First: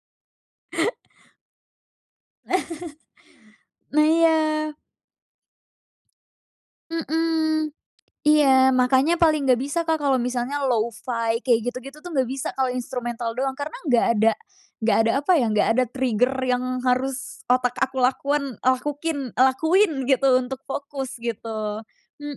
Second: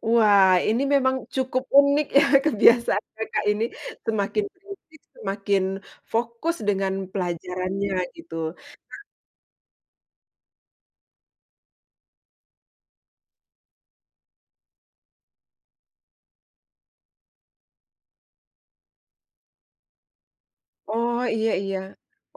Wah, ini memang cukup unik ya kebiasaan Kakak ini, Nah iya. semakin berisik, semakin fokus dengan Mmm, pelajarannya gitu. iya, Nah makanya paling nggak bisa Kak, kalo misalnya lo-fi, kayak gitu-gitu tuh nggak bisa kalo instrumental doang. Karena nggak ada nggak ada apa ya, nggak ada trigger yang harus otak aku lakuan lakukin lakuin gitu, untuk fokus Oh iya iya, gitu.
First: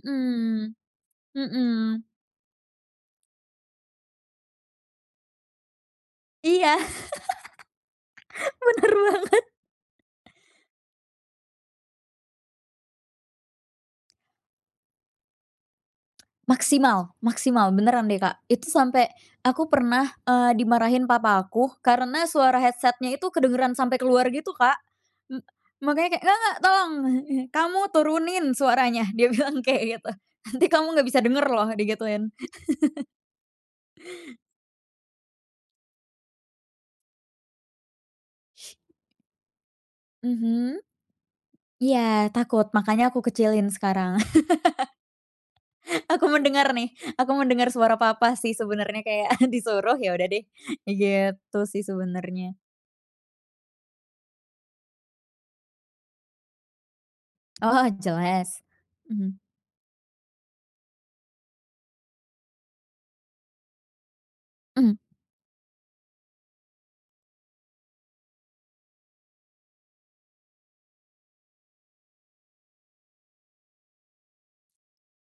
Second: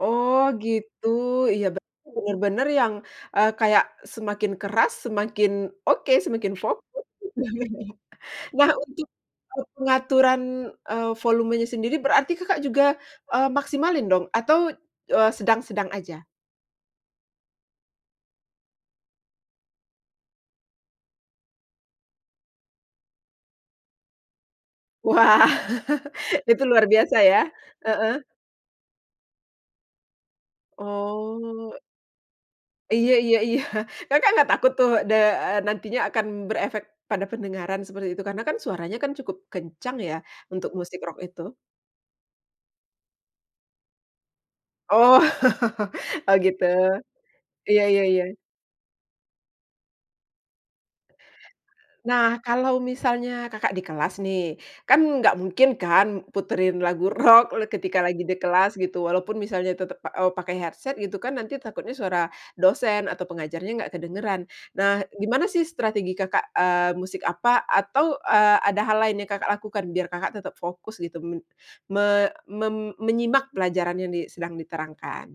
oh, gitu, iya mhm. berarti benar-benar yang, eee, kayak semakin keras, semakin oke, semakin Iya, fokus. [unintelligible] Nah, benar untuk, banget. e pengaturan, eee, volumenya sendiri, berarti Kakak juga, eee, maksimalin dong atau, eee, sedang-sedang aja? Maksimal maksimal, beneran deh, Kak, itu sampe, aku pernah, eee, dimarahin papa aku, karena suara headset-nya itu kedengeran sampe keluar gitu Kak. M Wah, makanya kayak, "Nggak nggak, itu luar tolong biasa ya, kamu heeh. turunin suaranya" dia bilang kayak gitu. "Nanti kamu nggak bisa dengar loh" Oh. digituin. Iya iya iya. Kakak nggak takut tuh de eee, nantinya akan berefek pada pendengaran, seperti itu? Karena kan suaranya kan cukup kencang ya, untuk Mhm. musik rock itu. Iya, takut, makanya aku kecilin sekarang. Oh, Aku oh, gitu, mendengar nih, aku mendengar iya suara iya iya. papa sih sebenarnya, kayak disuruh, ya udah deh, ya gitu sih Nah sebenarnya. kalau misalnya Kakak di kelas nih, kan nggak mungkin kan puterin lagu rock le O oh, ketika lagi di jelas, kelas gitu, walaupun mhm. misalnya tetep pa eee, pakai headset gitu kan, nanti takutnya suara dosen atau pengajarnya nggak kedengeran. Mhm. Nah, gimana sih strategi Kakak, eee, musik apa atau, eee, ada hal lain yang Kakak lakukan, biar Kakak tetap fokus gitu men me mem menyimak pelajaran yang di sedang diterangkan?